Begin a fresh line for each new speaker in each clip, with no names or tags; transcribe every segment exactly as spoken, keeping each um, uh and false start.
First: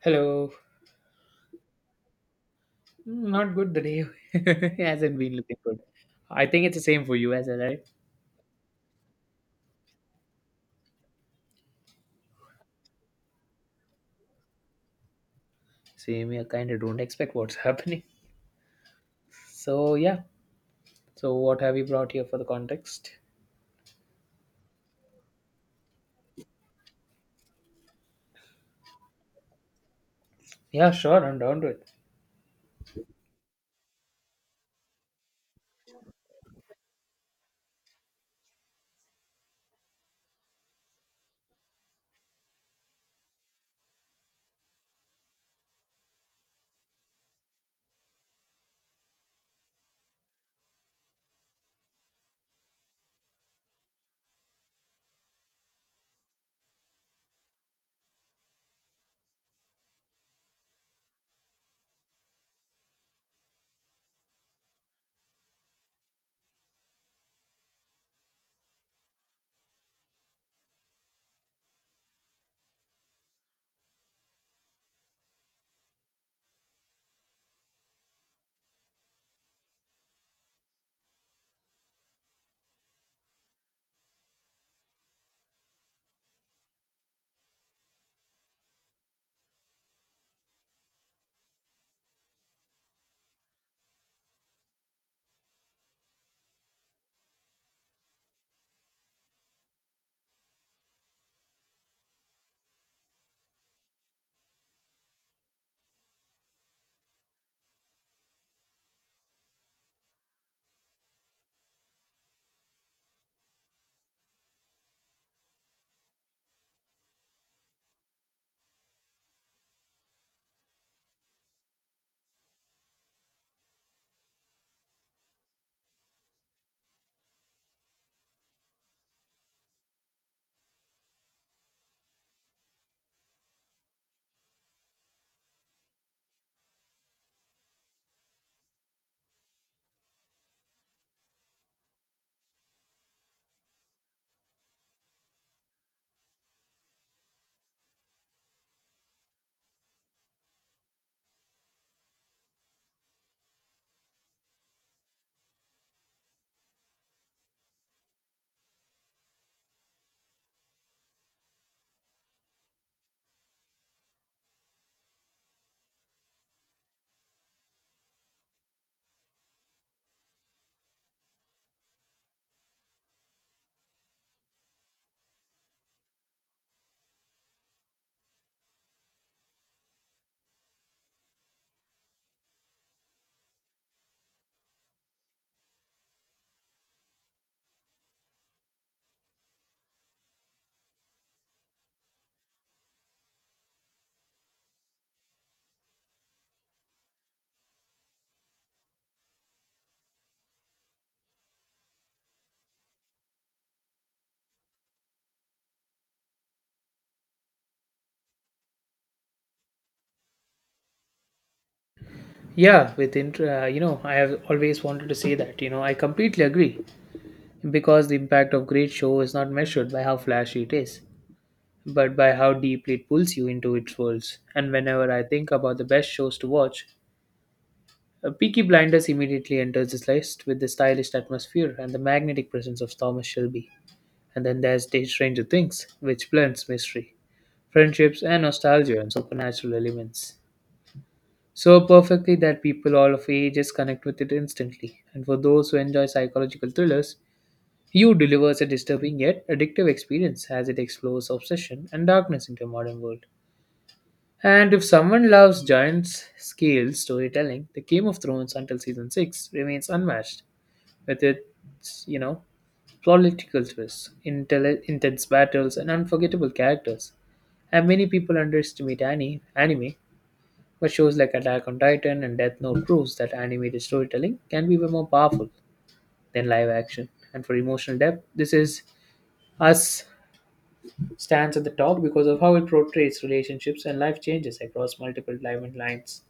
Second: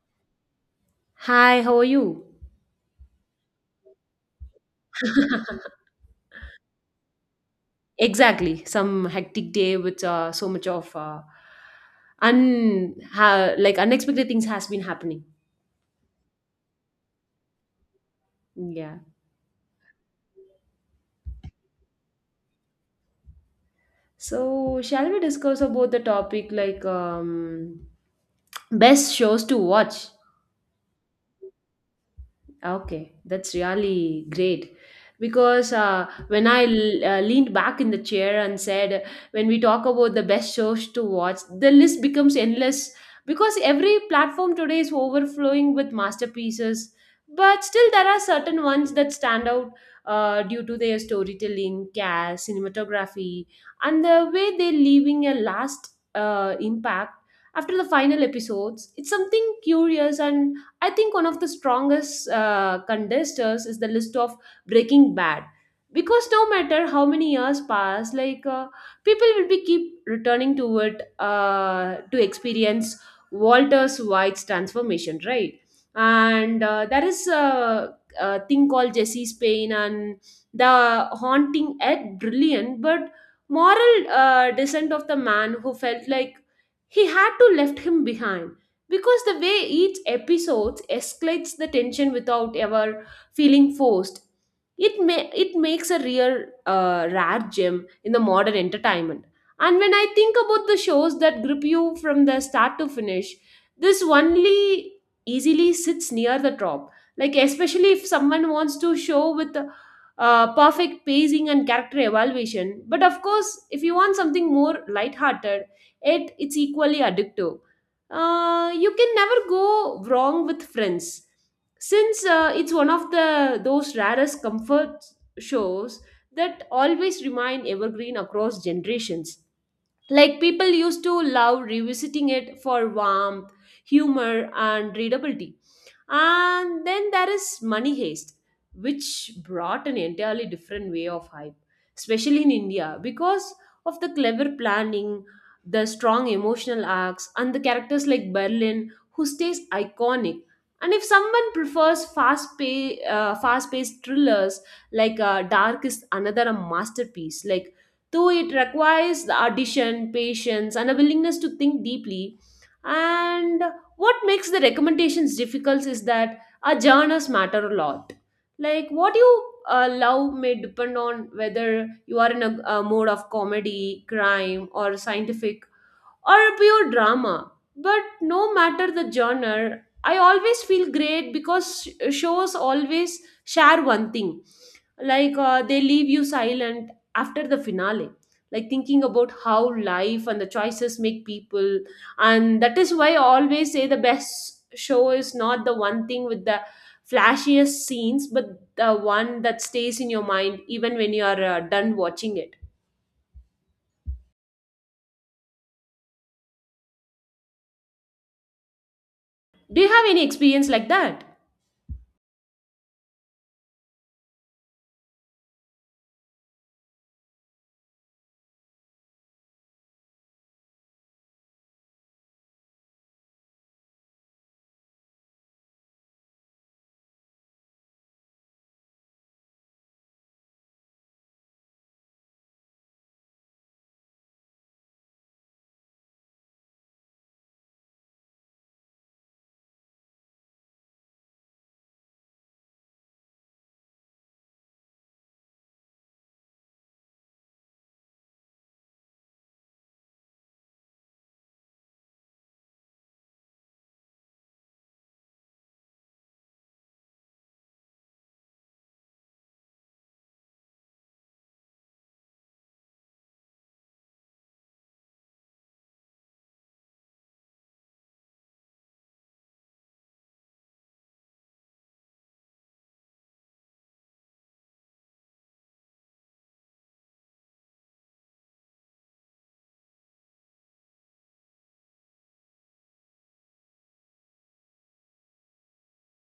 Hello.
Hi, how are you?
Mm, Not good the day. Hasn't been looking good. I think it's the same for you as well, right?
Exactly. Some hectic day with uh, so much of uh, un ha- like unexpected things has been happening.
Same here, kind of don't expect what's happening.
Yeah.
So, yeah. So, what have you brought here for the context?
So shall we discuss about the topic like um, best shows to watch?
Yeah, sure, I'm down to it.
Okay, that's really great. Because uh, when I l- uh, leaned back in the chair and said, when we talk about the best shows to watch, the list becomes endless because every platform today is overflowing with masterpieces. But still, there are certain ones that stand out uh, due to their storytelling, cast, cinematography, and the way they're leaving a last uh, impact after the final episodes. It's something curious and I think one of the strongest uh, contesters is the list of Breaking Bad. Because no matter how many years pass, like uh, people will be keep returning to it uh, to experience Walter's White's transformation, right? And uh, there is a, a thing called Jesse's pain and the haunting Ed Brilliant, but moral uh, descent of the man who felt like he had to left him behind because the way each episode escalates the tension without ever feeling forced, it may it makes a real uh, rare gem in the modern entertainment. And when I think about the shows that grip you from the start to finish, this only easily sits near the top, like especially if someone wants to show with uh, perfect pacing and character evaluation. But of course, if you want something more lighthearted, it it's equally addictive. Uh, you can never go wrong with friends, since uh, it's one of the those rarest comfort shows that always remain evergreen across generations, like people used to love revisiting it for warmth, humor, and readability. And then there is Money Heist, which brought an entirely different way of hype, especially in India, because of the clever planning, the strong emotional arcs, and the characters like Berlin, who stays iconic. And if someone prefers fast pay, uh, fast-paced thrillers like uh, Dark is another masterpiece, like though it requires the audition, patience, and a willingness to think deeply. And what makes the recommendations difficult is that our genres matter a lot. Like what you uh, love may depend on whether you are in a, a mode of comedy, crime, or scientific or a pure drama. But no matter the genre, I always feel great because sh- shows always share one thing, like uh, they leave you silent after the finale, like thinking about how life and the choices make people. And that is why I always say the best show is not the one thing with the flashiest scenes but the one that stays in your mind even when you are uh, done watching it. Do you have any experience like that?
Yeah, with inter- uh, you know, I have always wanted to say that, you know, I completely agree because the impact of great show is not measured by how flashy it is, but by how deeply it pulls you into its worlds. And whenever I think about the best shows to watch, Uh, Peaky Blinders immediately enters this list with the stylish atmosphere and the magnetic presence of Thomas Shelby. And then there's Stranger Things, which blends mystery, friendships, and nostalgia and supernatural elements. So perfectly that people all of ages connect with it instantly. And for those who enjoy psychological thrillers, you delivers a disturbing yet addictive experience as it explores obsession and darkness into a modern world. And if someone loves giant scale storytelling, The Game of Thrones until season six remains unmatched with its, you know, political twists, intelli- intense battles, and unforgettable characters. And many people underestimate ani- anime, but shows like Attack on Titan and Death Note proves that animated storytelling can be way more powerful than live action. And for emotional depth, This is Us stands at the top because of how it portrays relationships and life changes across multiple timeline lines.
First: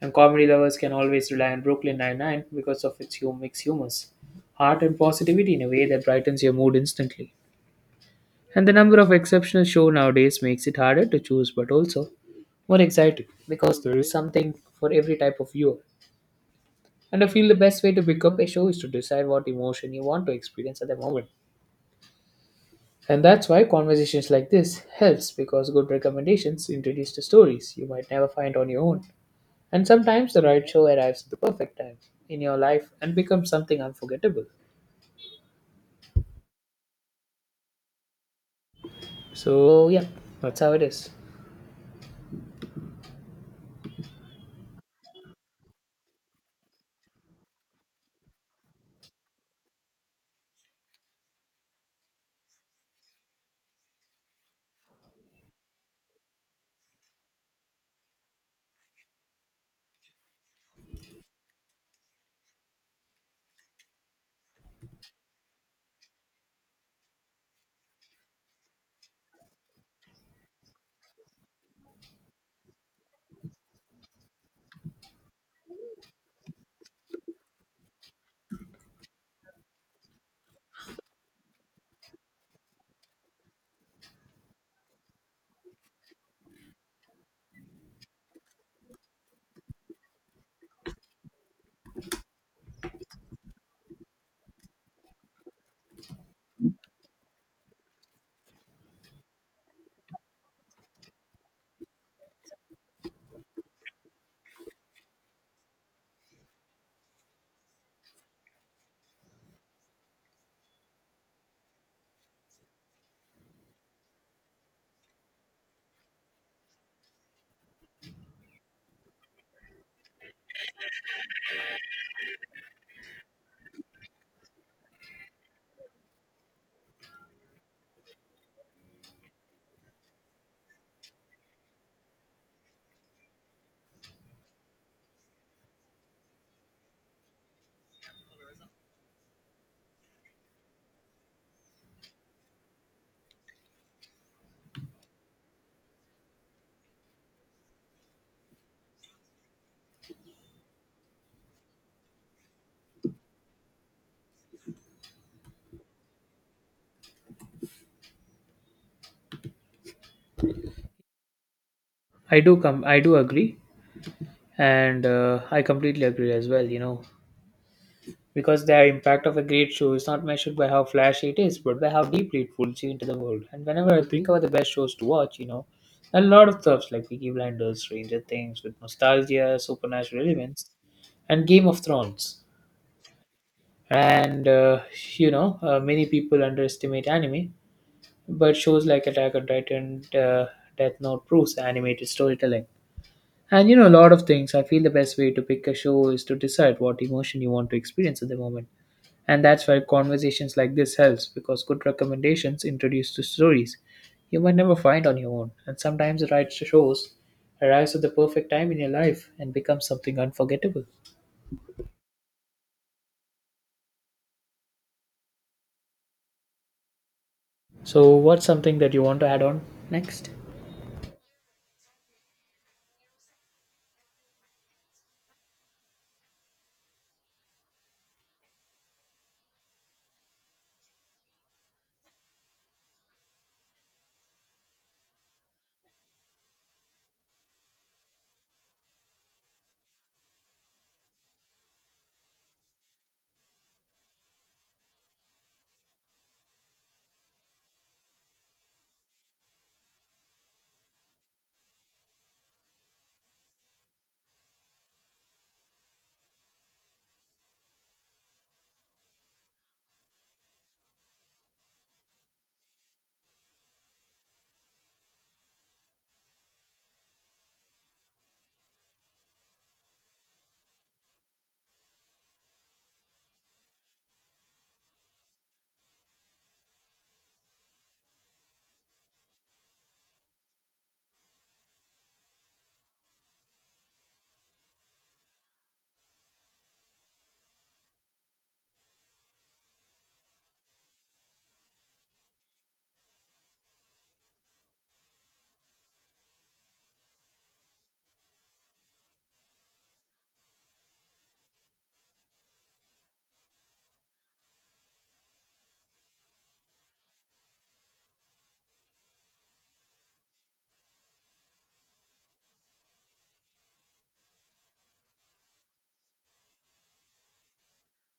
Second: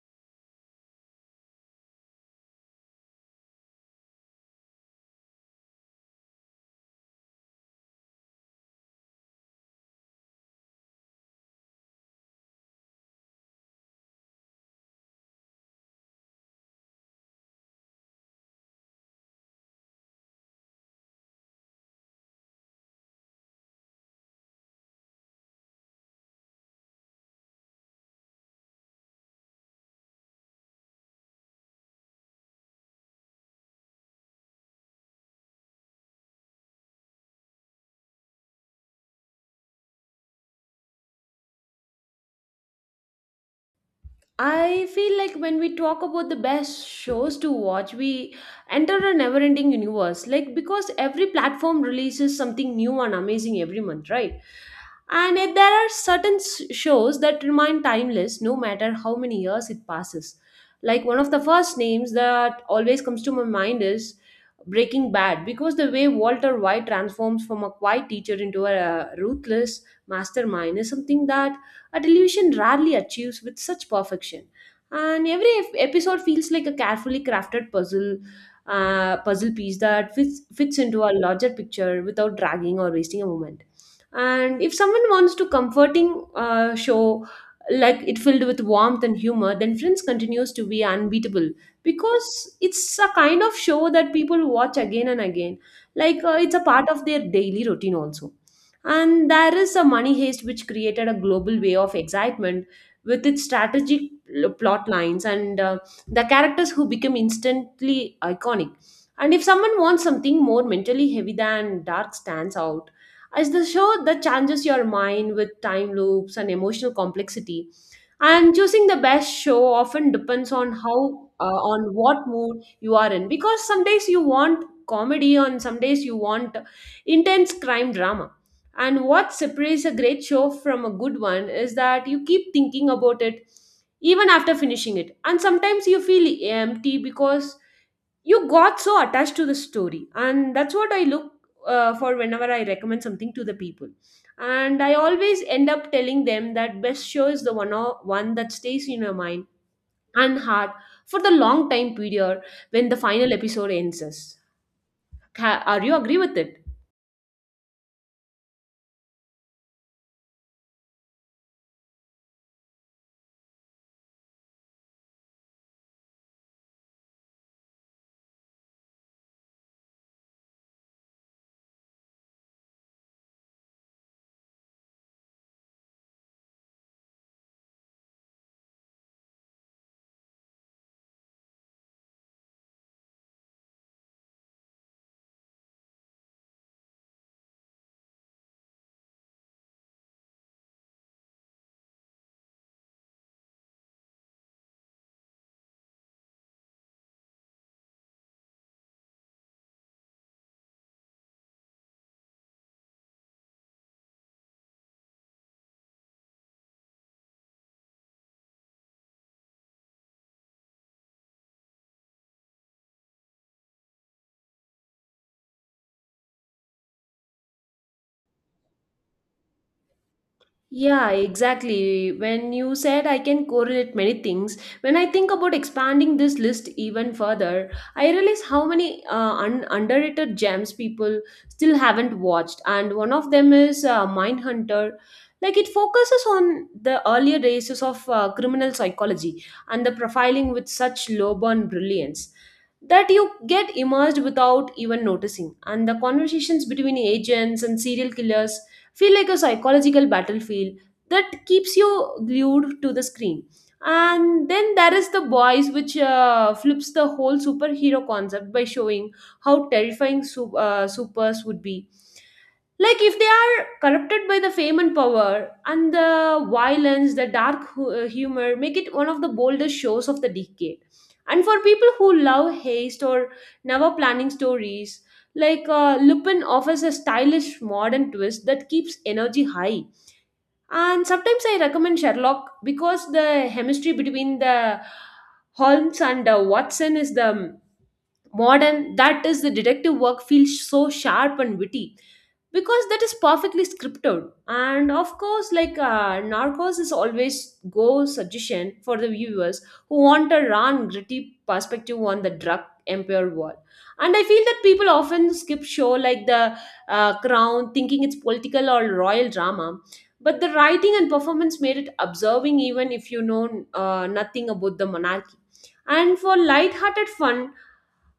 And comedy lovers can always rely on Brooklyn Nine-Nine because of its hum- mixed humors, heart, and positivity in a way that brightens your mood instantly. And the number of exceptional shows nowadays makes it harder to choose, but also more exciting because there is something for every type of viewer. And I feel the best way to pick up a show is to decide what emotion you want to experience at the moment. And that's why conversations like this helps because good recommendations introduce the stories you might never find on your own. And sometimes the right show arrives at the perfect time in your life and becomes something unforgettable. So yeah, that's how it is.
I feel like when we talk about the best shows to watch, we enter a never ending universe. Like, because every platform releases something new and amazing every month, right? And yet there are certain s- shows that remain timeless no matter how many years it passes. Like, one of the first names that always comes to my mind is Breaking Bad, because the way Walter White transforms from a quiet teacher into a ruthless mastermind is something that a television rarely achieves with such perfection. And every ep- episode feels like a carefully crafted puzzle, uh, puzzle piece that fits, fits into a larger picture without dragging or wasting a moment. And if someone wants to comforting uh, show, like it filled with warmth and humor, then Friends continues to be unbeatable because it's a kind of show that people watch again and again. Like uh, it's a part of their daily routine also. And there is a Money Heist which created a global way of excitement with its strategic l- plot lines and uh, the characters who become instantly iconic. And if someone wants something more mentally heavy, than Dark stands out, as the show that challenges your mind with time loops and emotional complexity. And choosing the best show often depends on how, uh, on what mood you are in, because some days you want comedy, and some days you want intense crime drama. And what separates a great show from a good one is that you keep thinking about it even after finishing it. And sometimes you feel empty because you got so attached to the story. And that's what I look uh, for whenever I recommend something to the people. And I always end up telling them that best show is the one, o- one that stays in your mind and heart for the long time period when the final episode ends us. Ca- Are you agree with it?
I do come. I do agree, and uh, I completely agree as well. You know, because the impact of a great show is not measured by how flashy it is, but by how deeply it pulls you into the world. And whenever I think about the best shows to watch, you know, a lot of stuffs like Peaky Blinders, Stranger Things, with nostalgia, supernatural elements, and Game of Thrones. And uh, you know, uh, many people underestimate anime, but shows like Attack on Titan, uh, Death Note proves animated storytelling. And you know, a lot of things. I feel the best way to pick a show is to decide what emotion you want to experience at the moment. And that's why conversations like this helps because good recommendations introduce to stories you might never find on your own. And sometimes the right shows arrives at the perfect time in your life and becomes something unforgettable. So, what's something that you want to add on next?
Yeah, exactly. When you said I can correlate many things, when I think about expanding this list even further, I realize how many uh, un- underrated gems people still haven't watched. And one of them is uh, Mindhunter. Like it focuses on the earlier races of uh, criminal psychology and the profiling with such low burn brilliance that you get immersed without even noticing. And the conversations between agents and serial killers feel like a psychological battlefield that keeps you glued to the screen. And then there is The Boys, which uh, flips the whole superhero concept by showing how terrifying su- uh, supers would be like if they are corrupted by the fame and power. And the violence, the dark hu- uh, humor make it one of the boldest shows of the decade. And for people who love haste or never planning stories, like uh, Lupin offers a stylish modern twist that keeps energy high. And sometimes I recommend Sherlock because the chemistry between the Holmes and uh, Watson is the modern, that is, the detective work feels so sharp and witty because that is perfectly scripted. And of course, like uh, Narcos is always go suggestion for the viewers who want a raw and gritty perspective on the drug empire world. And I feel that people often skip show like the uh, Crown, thinking it's political or royal drama, but the writing and performance made it observing even if you know uh, nothing about the monarchy. And for light-hearted fun,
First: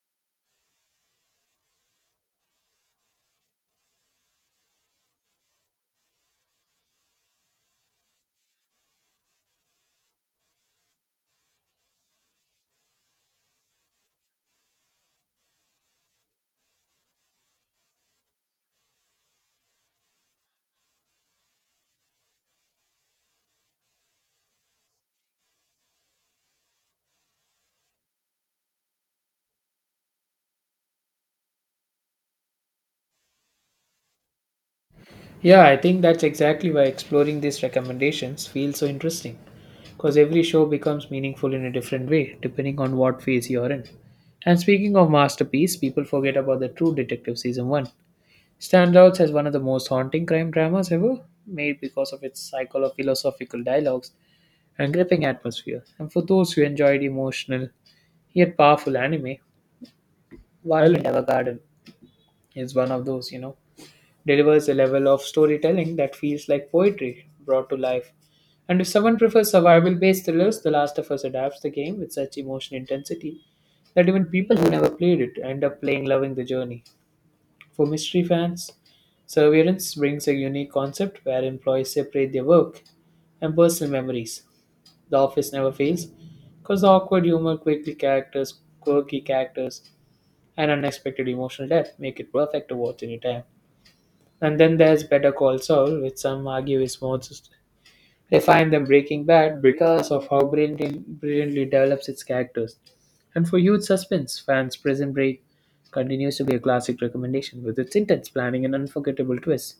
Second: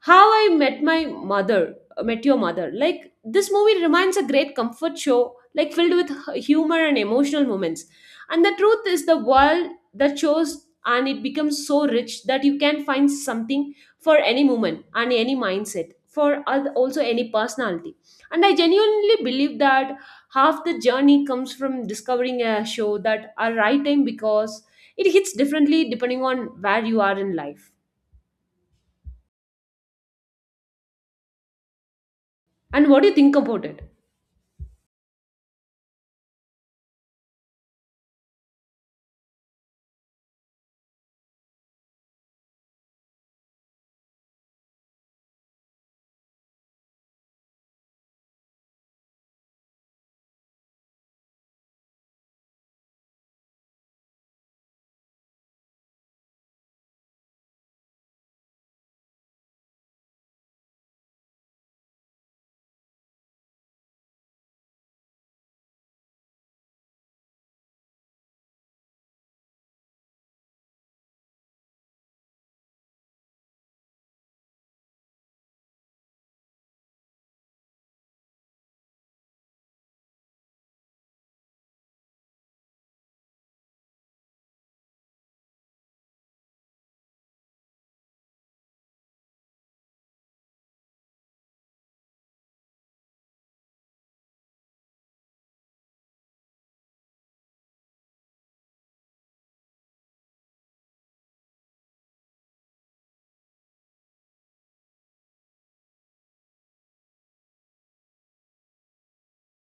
How I Met My Mother, uh, Met Your Mother. Like this movie remains a great comfort show, like filled with h- humor and emotional moments. And the truth is, the world that shows and it becomes so rich that you can find something for any moment and any mindset, for al- also any personality. And I genuinely believe that half the journey comes from discovering a show that are right time because it hits differently depending on where you are in life. And what do you think about it?
Yeah, I think that's exactly why exploring these recommendations feels so interesting. Because every show becomes meaningful in a different way, depending on what phase you're in. And speaking of masterpiece, people forget about the True Detective Season one. Standouts as one of the most haunting crime dramas ever, made because of its cycle of philosophical dialogues and gripping atmosphere. And for those who enjoyed emotional, yet powerful anime, Violent Evergarden is one of those, you know, delivers a level of storytelling that feels like poetry brought to life. And if someone prefers survival based thrillers, The Last of Us adapts the game with such emotional intensity that even people who never played it end up playing loving the journey. For mystery fans, Surveillance brings a unique concept where employees separate their work and personal memories. The office never fails because the awkward humor, quirky characters, quirky characters, and unexpected emotional depth make it perfect to watch anytime. And then there's Better Call Saul, which some argue is more s- refined than Breaking Bad because of how brilliantly, brilliantly develops its characters. And for huge suspense fans, Prison Break continues to be a classic recommendation with its intense planning and unforgettable twists.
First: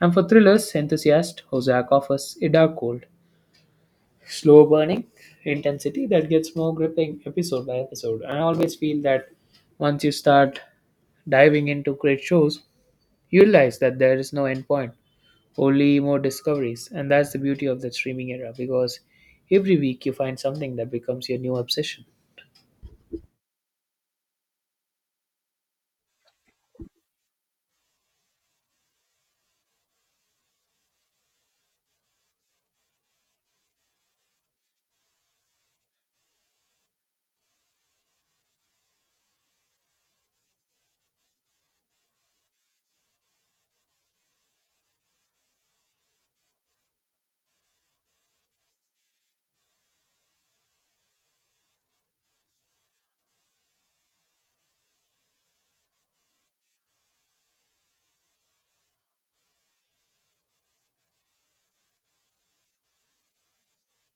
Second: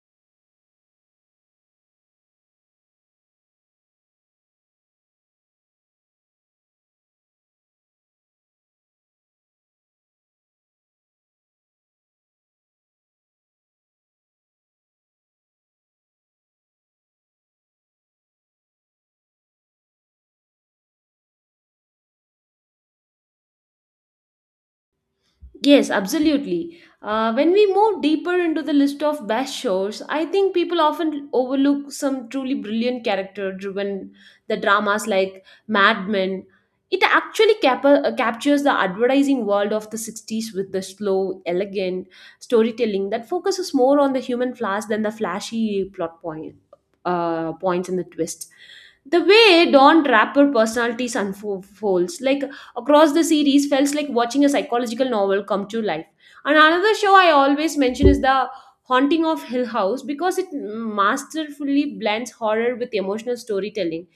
And for thrillers enthusiasts, Ozark offers a dark cold, slow burning intensity that gets more gripping episode by episode. And I always feel that once you start diving into great shows, you realize that there is no end point only more discoveries. And that's the beauty of the streaming era because every week you find something that becomes your new obsession.
Yes, absolutely. Uh, when we move deeper into the list of best shows, I think people often overlook some truly brilliant character driven the dramas like Mad Men. It actually cap- uh, captures the advertising world of the sixties with the slow, elegant storytelling that focuses more on the human flaws than the flashy plot point, uh, points and the twists. The way Don Draper personalities unfolds, like across the series, felt like watching a psychological novel come to life. And another show I always mention is The Haunting of Hill House because it masterfully blends horror with emotional storytelling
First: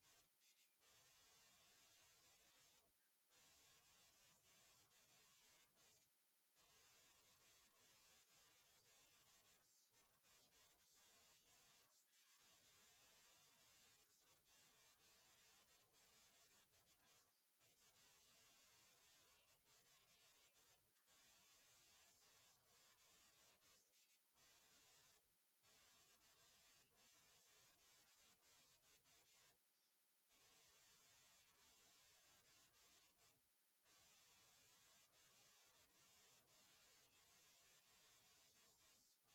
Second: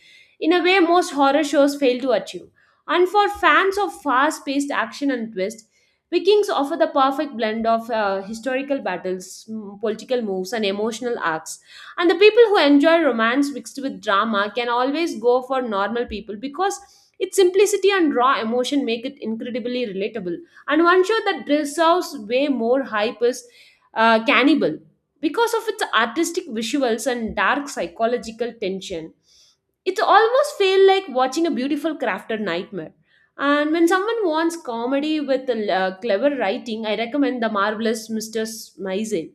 in a way most horror shows fail to achieve. And for fans of fast paced action and twist, Vikings offer the perfect blend of uh, historical battles, mm, political moves, and emotional arcs. And the people who enjoy romance mixed with drama can always go for normal people because its simplicity and raw emotion make it incredibly relatable. And one show that deserves way more hype is uh, Cannibal because of its artistic visuals and dark psychological tension. It almost feel like watching a beautiful crafted nightmare. And when someone wants comedy with uh, clever writing, I recommend The Marvelous mister Maisel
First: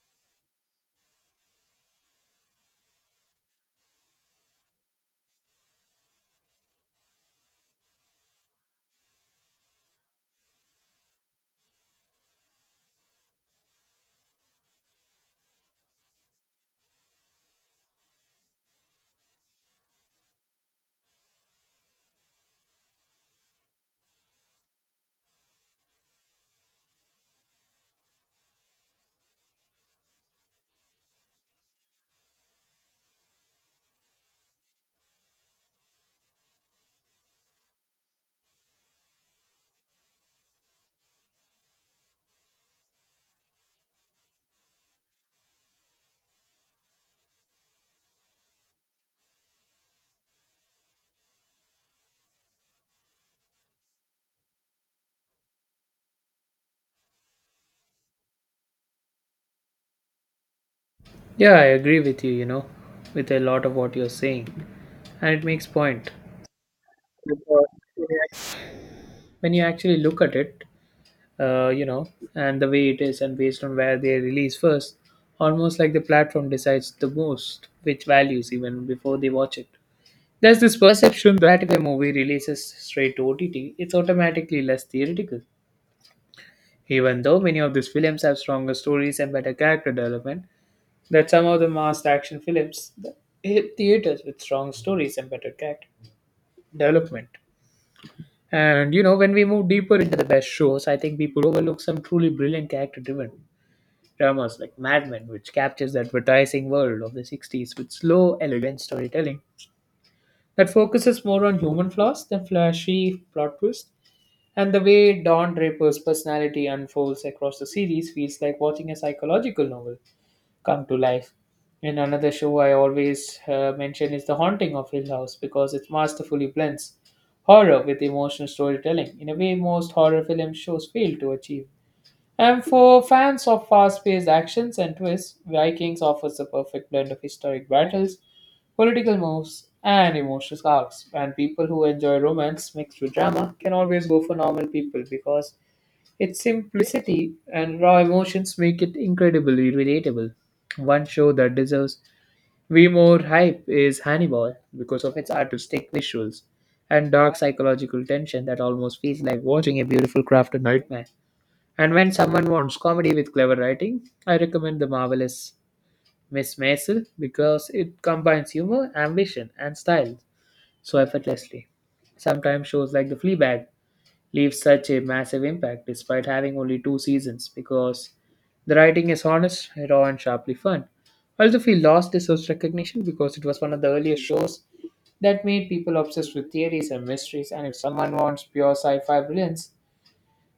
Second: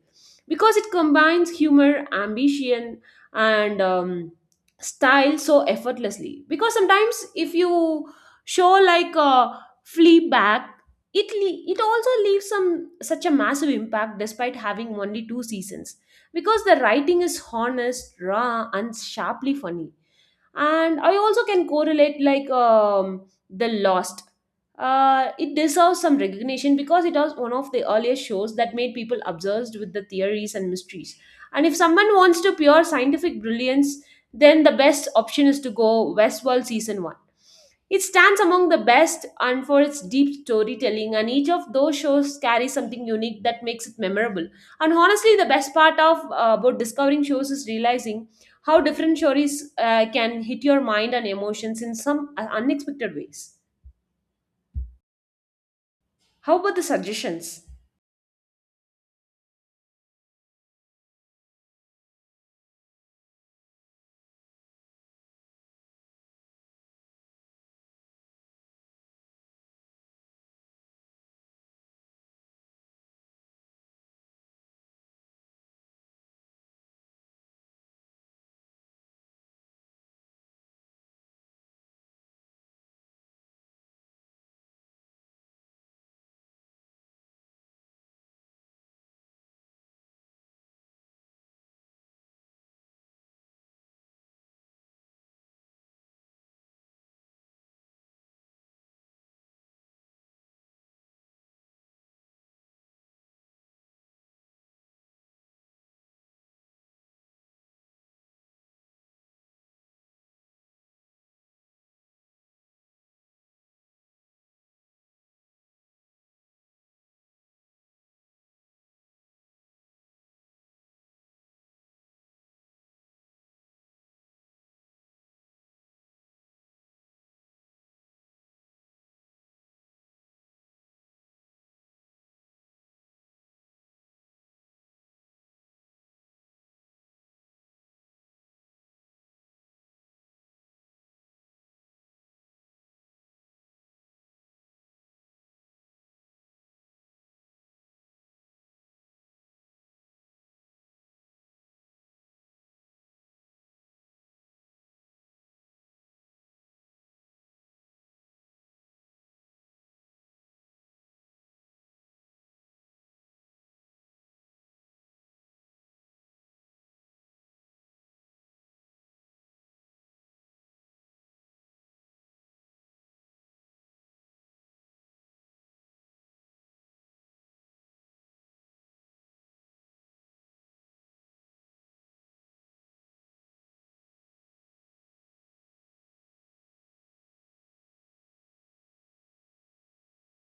because it combines humor, ambition, and um, style so effortlessly. Because sometimes if you show like a flea back, it le- it also leaves some such a massive impact despite having only two seasons because the writing is honest, raw, and sharply funny. And I also can correlate like um, the Lost, uh, it deserves some recognition because it was one of the earliest shows that made people obsessed with the theories and mysteries. And if someone wants to pure scientific brilliance, then the best option is to go Westworld Season one. It stands among the best and for its deep storytelling, and each of those shows carries something unique that makes it memorable. And honestly, the best part of uh, about discovering shows is realizing how different stories uh, can hit your mind and emotions in some uh, unexpected ways. How about the suggestions?
Yeah, I agree with you, you know, with a lot of what you're saying. And it makes point. Because when you actually look at it, uh, you know, and the way it is and based on where they release first, almost like the platform decides the most which values even before they watch it. There's this perception that if a movie releases straight to O T T, it's automatically less theoretical. Even though many of these films have stronger stories and better character development than some of the mass action films that hit theaters with strong stories and better character development. And you know, when we move deeper into the best shows, I think people overlook some truly brilliant character driven dramas like Mad Men, which captures the advertising world of the sixties with slow, elegant storytelling that focuses more on human flaws than flashy plot twists. And the way Don Draper's personality unfolds across the series feels like watching a psychological novel come to life. And another show I always uh, mention is The Haunting of Hill House because it masterfully blends horror with emotional storytelling in a way most horror film shows fail to achieve. And for fans of fast paced actions and twists, Vikings offers the perfect blend of historic battles, political moves, and emotional arcs. And people who enjoy romance mixed with drama can always go for normal people because its simplicity and raw emotions make it incredibly relatable. One show that deserves way more hype is Hannibal because of its artistic visuals and dark psychological tension that almost feels like watching a beautiful crafted nightmare. And when someone wants comedy with clever writing, I recommend The Marvelous Miss Maisel because it combines humor, ambition, and style so effortlessly. Sometimes shows like The Fleabag leave such a massive impact despite having only two seasons because the writing is honest, raw, and sharply fun. I also feel Lost deserves recognition because it was one of the earliest shows that made people obsessed with theories and mysteries, and if someone wants pure sci fi brilliance,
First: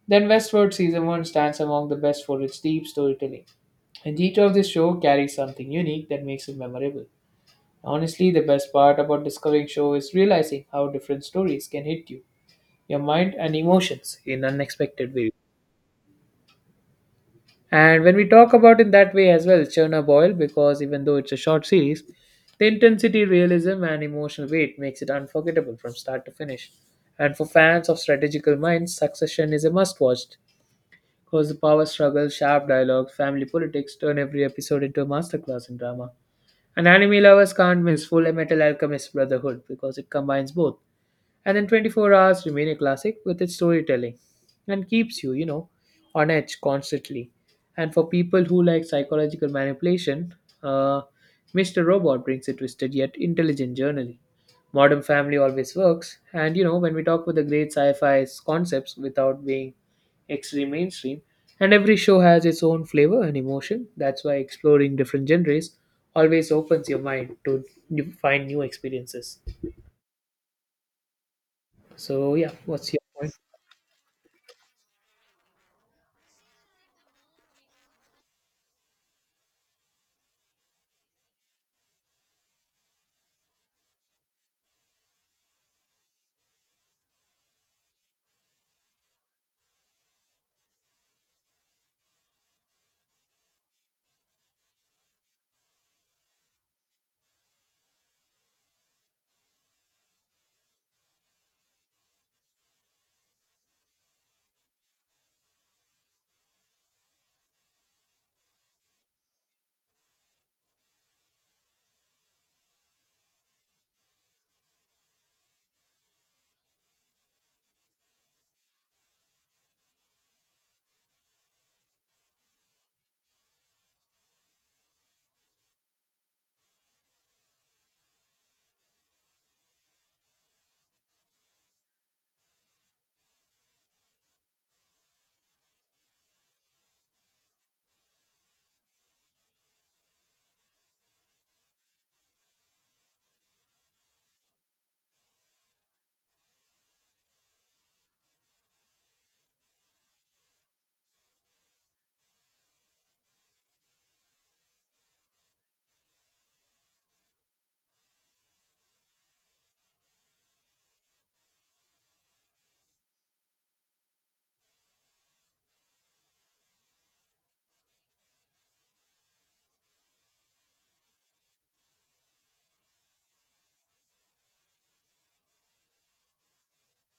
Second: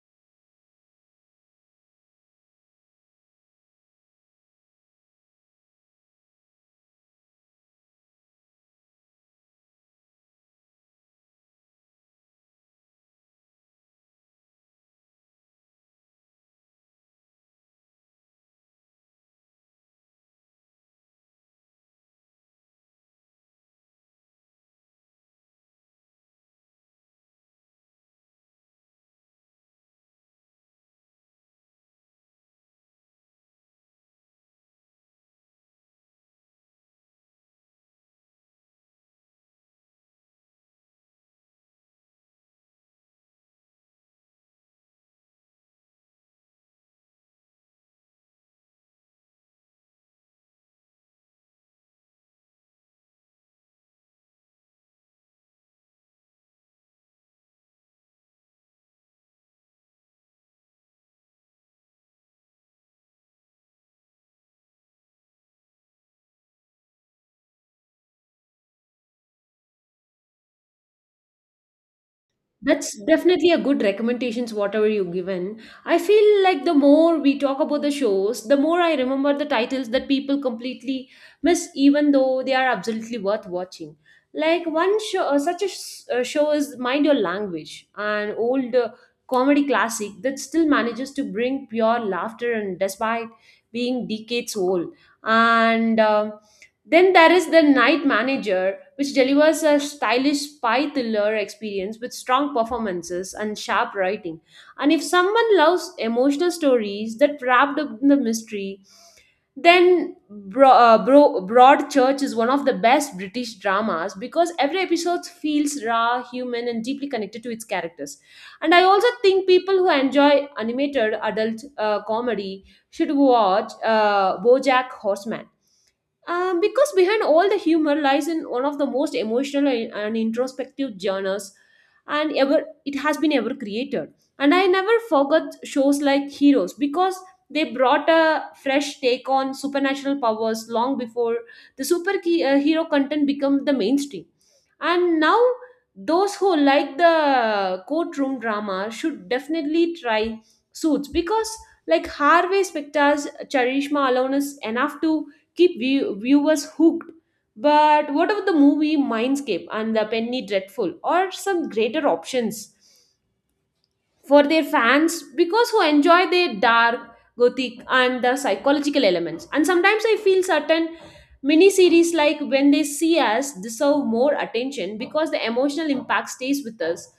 then Westworld Season one stands among the best for its deep storytelling, and each of the show carries something unique that makes it memorable. Honestly, the best part about discovering show is realizing how different stories can hit you, your mind and emotions in unexpected ways. And when we talk about in that way as well, Chernobyl, because even though it's a short series, the intensity, realism, and emotional weight makes it unforgettable from start to finish. And for fans of strategical minds, Succession is a must-watch. Because power struggles, sharp dialogues, family politics turn every episode into a masterclass in drama. And anime lovers can't miss Full Metal Alchemist Brotherhood because it combines both and then twenty-four hours remain a classic with its storytelling and keeps you, you know, on edge constantly. And for people who like psychological manipulation, uh, mister Robot brings a twisted yet intelligent journey. Modern Family always works, and you know, when we talk with the great sci fi concepts without being extreme mainstream, and every show has its own flavor and emotion, that's why exploring different genres always opens your mind to new- find new experiences. So, yeah, what's
That's
your point?
definitely a good recommendations, whatever you've given. I feel like the more we talk about the shows, the more I remember the titles that people completely miss, even though they are absolutely worth watching. Like one show, uh, such a s- uh, show is Mind Your Language, an old uh, comedy classic that still manages to bring pure laughter and despite being decades old. And um then there is The Night Manager, which delivers a stylish spy thriller experience with strong performances and sharp writing. And if someone loves emotional stories that wrapped up in the mystery, then Bro- uh, Bro- Broadchurch is one of the best British dramas because every episode feels raw, human, and deeply connected to its characters. And I also think people who enjoy animated adult uh, comedy should watch uh, BoJack Horseman, um, because behind all the humor lies in one of the most emotional and and introspective genres and ever it has been ever created. And I never forgot shows like Heroes because they brought a fresh take on supernatural powers long before the super key- uh, hero content became the mainstream. And now those who like the courtroom drama should definitely try Suits because like Harvey Specter's charisma alone is enough to keep view- viewers hooked. But what about the movie Mindscape and the Penny Dreadful, or some greater options for their fans because who enjoy their dark, gothic and the psychological elements? And sometimes I feel certain miniseries like When They See Us deserve more attention because the emotional impact stays with us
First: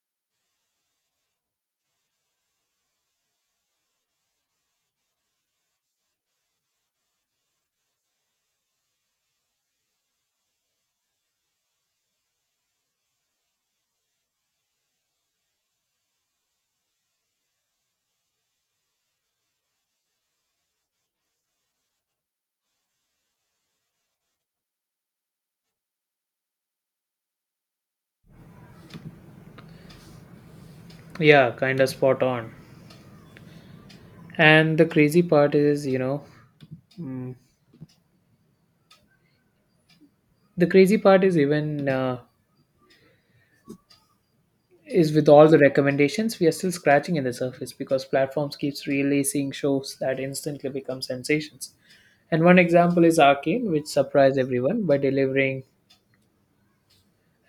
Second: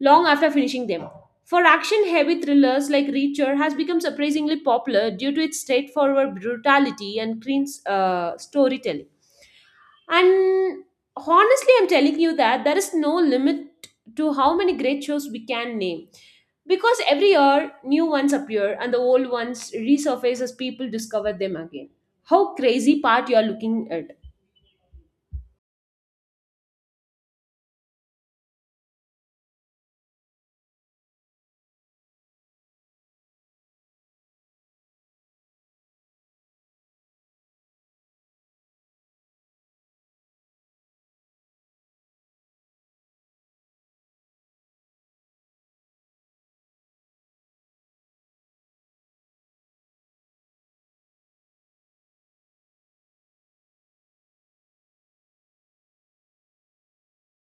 long after finishing them. For action heavy thrillers like Reacher has become surprisingly popular due to its straightforward brutality and clean uh, storytelling. And honestly, I'm telling you that there is no limit to how many great shows we can name, because every year new ones appear and the old ones resurface as people discover them again. How crazy part you are looking at?
Yeah, kind of spot on. And the crazy part is, you know, the crazy part is even uh, is with all the recommendations, we are still scratching in the surface because platforms keeps releasing shows that instantly become sensations. And one example is Arcane, which surprised everyone by delivering,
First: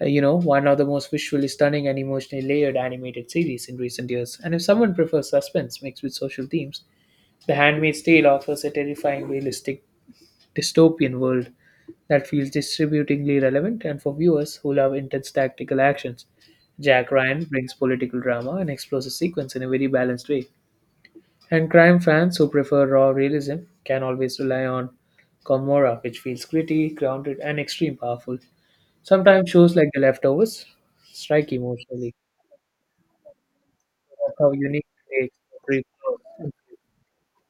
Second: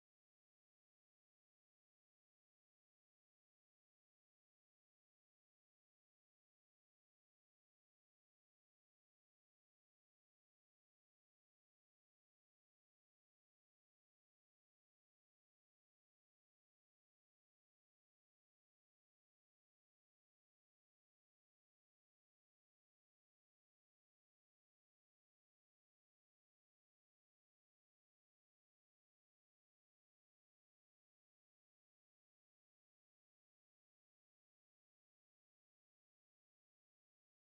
uh, you know, one of the most visually stunning and emotionally layered animated series in recent years. And if someone prefers suspense mixed with social themes, The Handmaid's Tale offers a terrifying, realistic dystopian world that feels distributingly relevant, and for viewers who love intense tactical actions, Jack Ryan brings political drama and explores a sequence in a very balanced way. And crime fans who prefer raw realism can always rely on Komora, which feels gritty, grounded, and extreme powerful. Sometimes shows like The Leftovers strike emotionally. That's how unique they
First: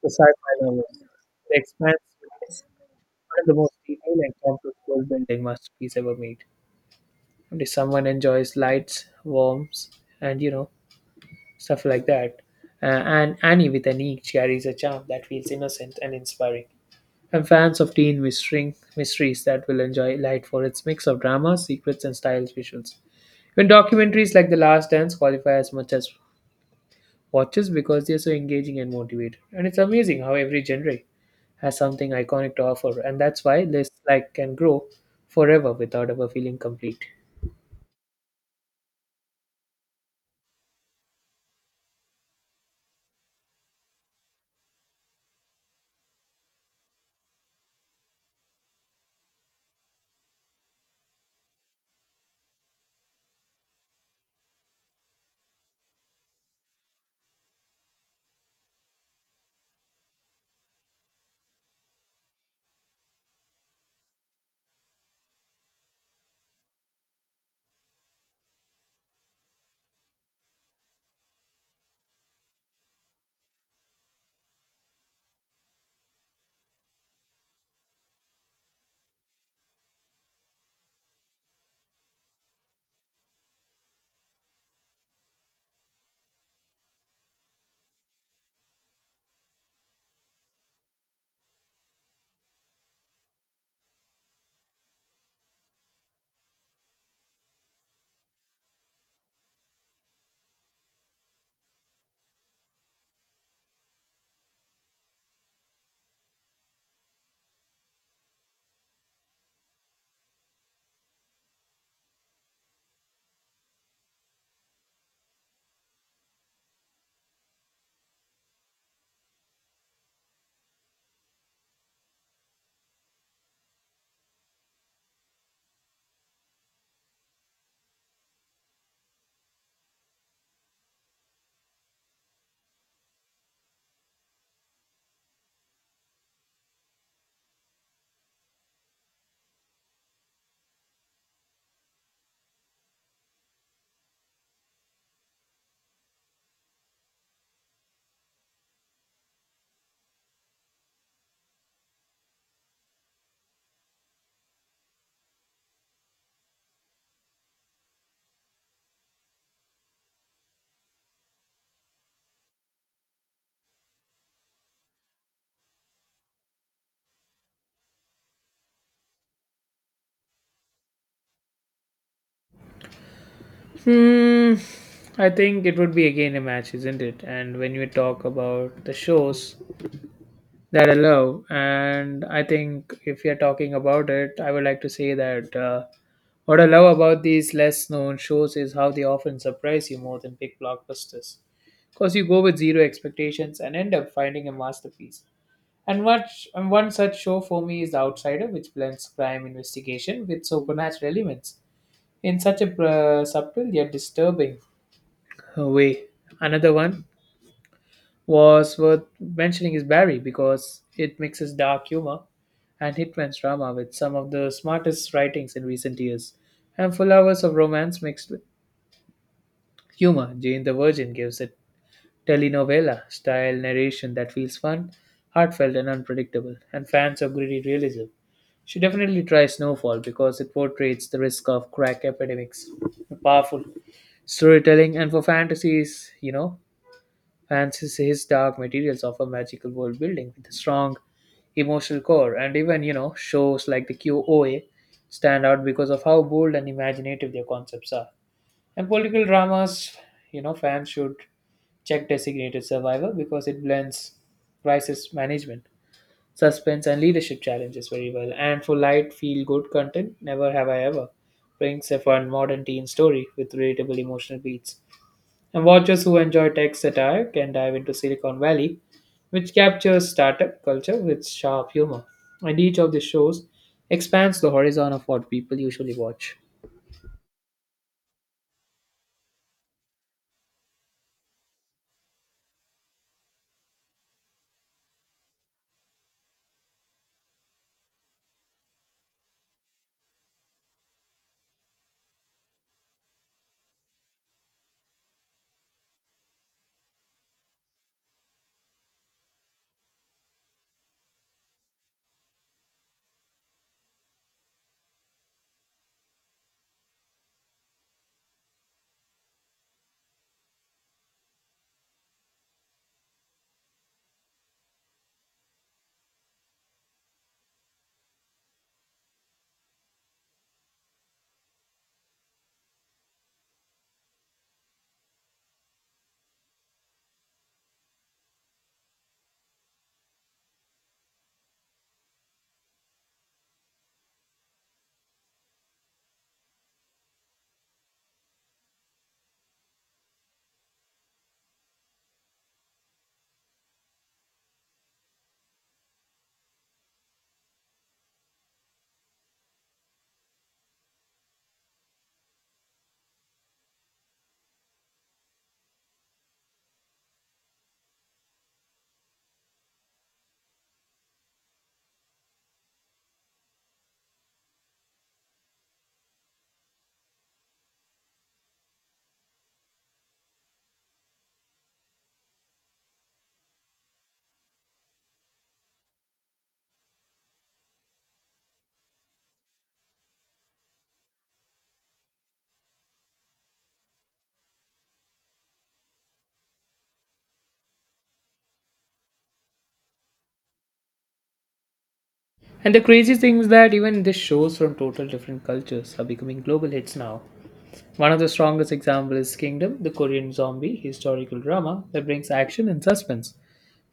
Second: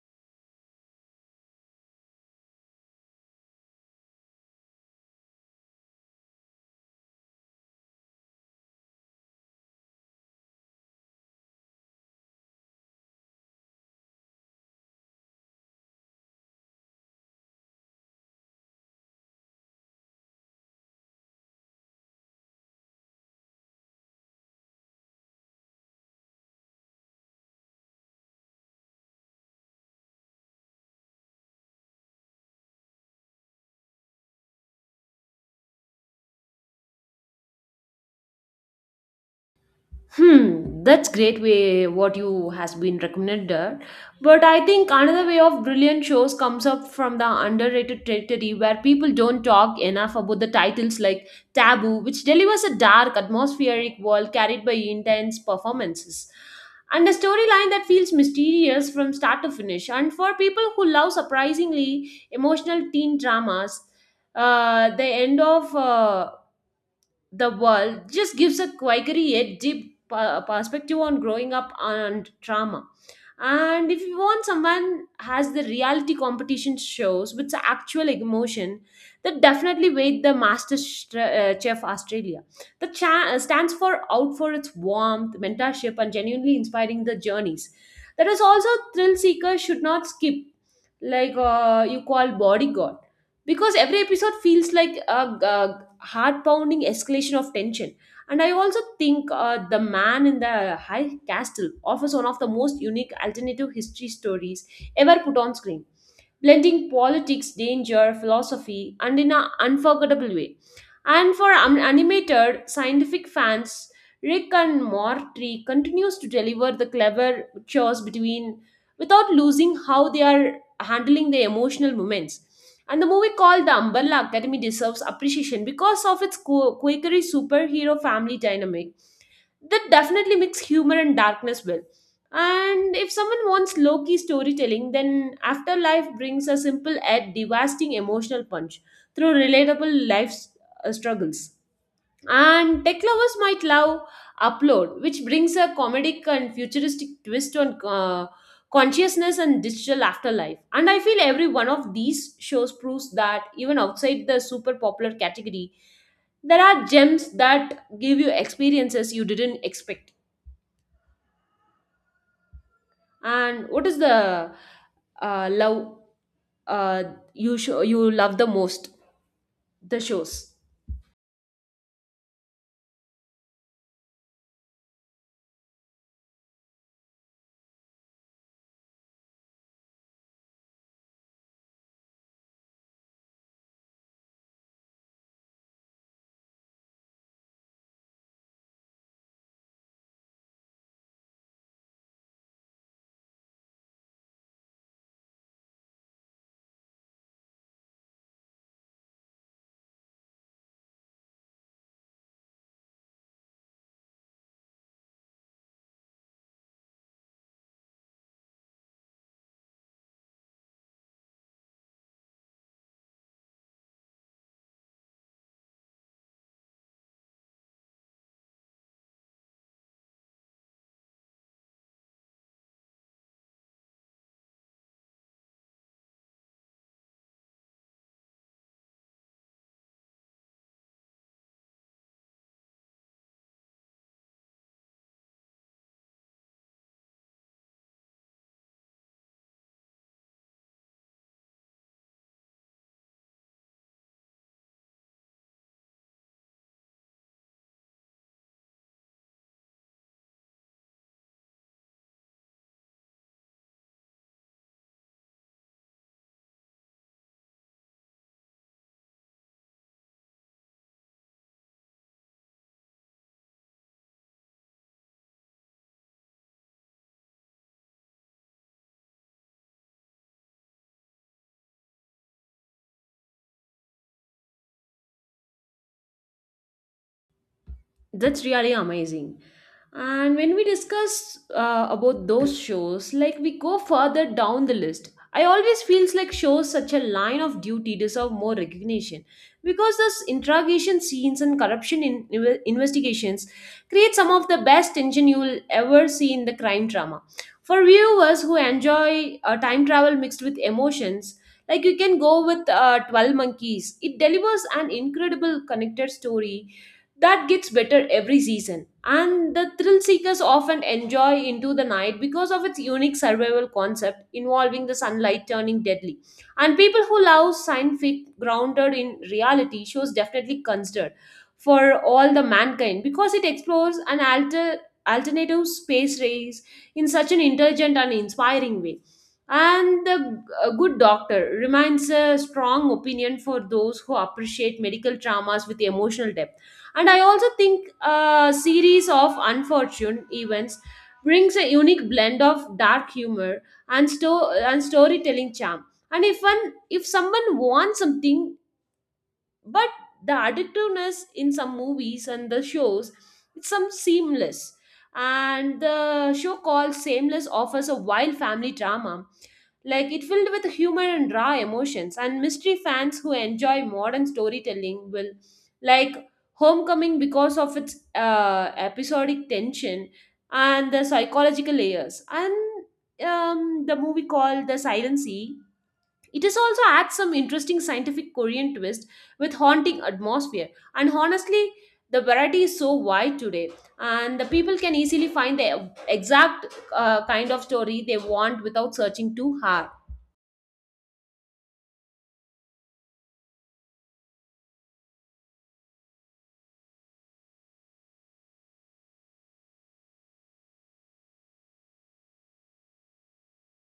the sci-fi novel. The Expanse is one of the most detailed and complex world-building masterpieces ever made. If someone enjoys lights warmth and you know stuff like that uh, and Annie with an E carries a charm that feels innocent and inspiring. And fans of teen mystery, mysteries that will enjoy light for its mix of drama secrets and stylish visuals, even documentaries like The Last Dance qualify as much as watches because they're so engaging and motivated. And it's amazing how every genre has something iconic to offer, and that's why lists like can grow forever without ever feeling complete.
Hmm, that's great way what you has been recommended. But I think another way of brilliant shows comes up from the underrated territory where people don't talk enough about the titles like Taboo, which delivers a dark, atmospheric world carried by intense performances and a storyline that feels mysterious from start to finish. And for people who love surprisingly emotional teen dramas, uh, the end of uh, the world just gives a quirky yet deep per- perspective on growing up and trauma. And if you want someone has the reality competition shows with the actual emotion, that definitely wait the Master Stra- uh, Chef Australia. The cha- uh, stands for out for its warmth, mentorship, and genuinely inspiring the journeys. That is also thrill seekers should not skip like uh, you call Bodyguard because every episode feels like a, a heart pounding escalation of tension. And I also think uh, The Man in the High Castle offers one of the most unique alternative history stories ever put on screen, blending politics, danger, philosophy, and in an unforgettable way. And for an- animated scientific fans, Rick and Morty continues to deliver the clever chores between without losing how they are handling the emotional moments. And the movie called The Umbrella Academy deserves appreciation because of its co- quakery superhero family dynamic that definitely mix humor and darkness well. And if someone wants low key storytelling, then Afterlife brings a simple yet devastating emotional punch through relatable life uh, struggles. And tech lovers might love Upload, which brings a comedic and futuristic twist on uh, consciousness and digital afterlife. And I feel every one of these shows proves that even outside the super popular category, there are gems that give you experiences you didn't expect. And what is the uh, love uh, you show you love the most? The shows.
Hmm, I think it would be again a match, isn't it? And when we talk about the shows that I love, and I think if you're talking about it, I would like to say that uh, what I love about these less known shows is how they often surprise you more than big blockbusters. Because you go with zero expectations and end up finding a masterpiece. And, much, and one such show for me is The Outsider, which blends crime investigation with supernatural elements in such a uh, subtle yet disturbing way. Another one was worth mentioning is Barry because it mixes dark humor and Hitman's drama with some of the smartest writings in recent years. And full hours of romance mixed with humor, Jane the Virgin gives it telenovela style narration that feels fun, heartfelt, and unpredictable. And fans of gritty realism should definitely try Snowfall because it portrays the risk of crack epidemics. Powerful storytelling, and for fantasies, you know, Fans His Dark Materials offer magical world building with a strong emotional core, and even you know shows like the Q O A stand out because of how bold and imaginative their concepts are. And political dramas, you know, fans should check Designated Survivor because it blends crisis management, suspense, and leadership challenges very well. And for light, feel good content, Never Have I Ever brings a fun modern teen story with relatable emotional beats, and watchers who enjoy tech satire can dive into Silicon Valley, which captures startup culture with sharp humor. And each of the shows expands the horizon of what people usually watch.
That's really amazing. And when we discuss uh, about those shows, like we go further down the list, I always feels like shows such a line of duty deserve more recognition because those interrogation scenes and corruption in, inve- investigations create some of the best tension you will ever see in the crime drama. For viewers who enjoy uh, time travel mixed with emotions, like you can go with uh, twelve Monkeys. It delivers an incredible connected story that gets better every season. And the thrill seekers often enjoy into the night because of its unique survival concept involving the sunlight turning deadly. And people who love science fiction grounded in reality shows definitely considered for all the mankind because it explores an alter, alternative space race in such an intelligent and inspiring way. And the uh, good doctor remains a strong opinion for those who appreciate medical dramas with emotional depth. And I also think a series of unfortunate events brings a unique blend of dark humor and sto- and storytelling charm. And if one If someone wants something but the addictiveness in some movies and the shows, it's some seamless. And the show called Sameless offers a wild family drama like it filled with humor and raw emotions. And mystery fans who enjoy modern storytelling will like homecoming because of its uh, episodic tension and the psychological layers. And um, The movie called The Silent Sea, it has also adds some interesting scientific Korean twist with haunting atmosphere. And honestly, the variety is so wide today, and the people can easily find the exact uh, kind of story they want without searching too hard.
And the crazy thing is that even these shows from total different cultures are becoming global hits now. One of the strongest examples is Kingdom, the Korean zombie historical drama that brings action and suspense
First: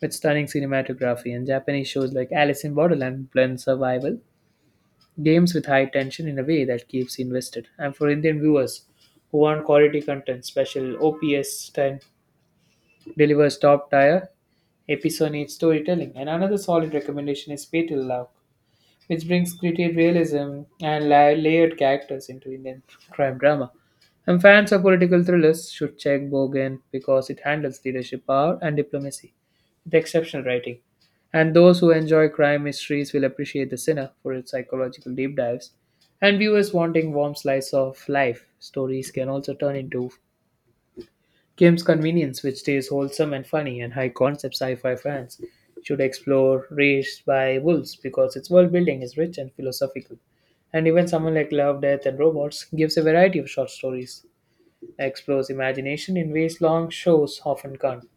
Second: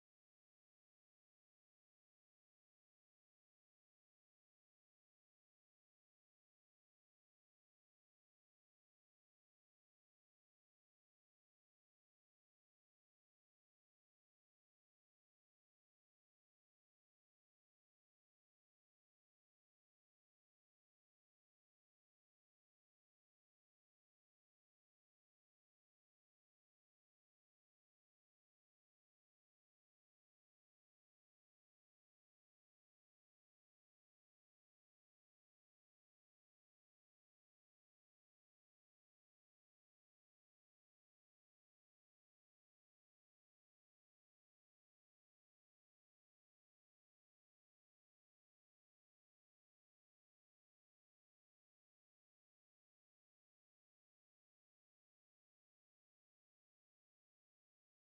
with stunning cinematography. And Japanese shows like Alice in Borderland blend survival games with high tension in a way that keeps you invested. And for Indian viewers who want quality content, Special OPS ten delivers top tier episodic storytelling. And another solid recommendation is Pay to Love, which brings gritty realism and la- layered characters into Indian crime drama. And fans of political thrillers should check Bogen because it handles leadership power and diplomacy with exceptional writing. And those who enjoy crime mysteries will appreciate The Sinner for its psychological deep dives. And viewers wanting warm slice of life stories can also turn into Kim's Convenience, which stays wholesome and funny, and high concept sci fi fans should explore Raised by Wolves because its world building is rich and philosophical. And even someone like Love, Death, and Robots gives a variety of short stories that explores imagination in ways long shows often can't.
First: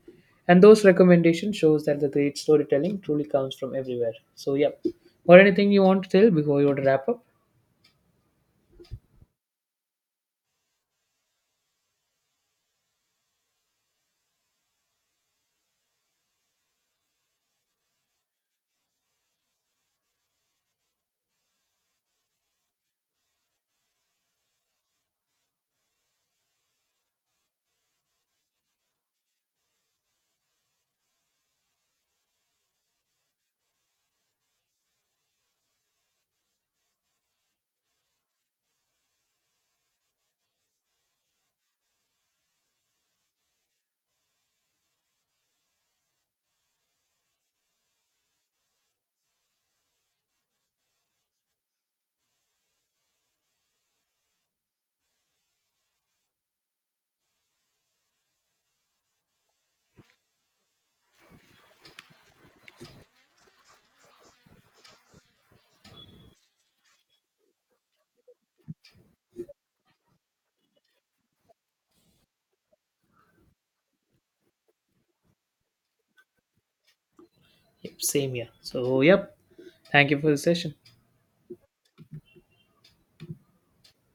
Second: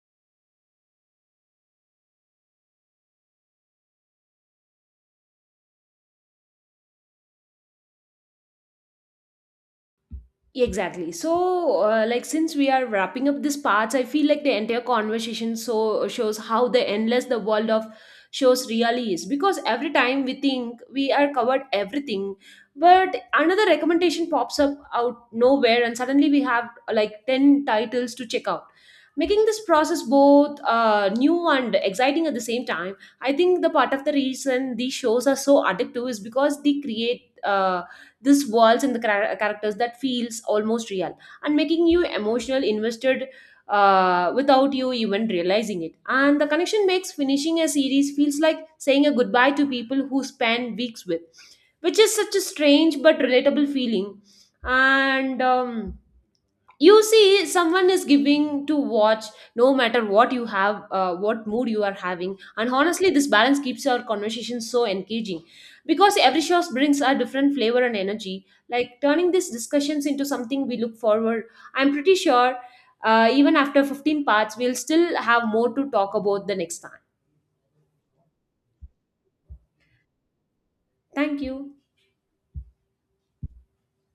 And those recommendations shows that the great storytelling truly comes from everywhere. So, yep. Or anything you want to tell before you want to wrap up?
Exactly. So, uh, like, since we are wrapping up this part, I feel like the entire conversation so shows how the endless the world of shows really is. Because every time we think we are covered everything, but another recommendation pops up out nowhere, and suddenly we have uh, like ten titles to check out, making this process both uh, new and exciting at the same time. I think the part of the reason these shows are so addictive is because they create. Uh, this walls and the chara- characters that feels almost real and making you emotional invested uh, without you even realizing it. And the connection makes finishing a series feels like saying a goodbye to people who spend weeks with, which is such a strange but relatable feeling. And um, You see someone is giving to watch no matter what you have, uh, what mood you are having. And honestly this balance keeps our conversation so engaging because every show brings a different flavor and energy, like turning these discussions into something we look forward. I'm pretty sure uh, even after fifteen parts we'll still have more to talk about the next time.
Yep, same here. So, yep. Thank you for the session.
Thank you.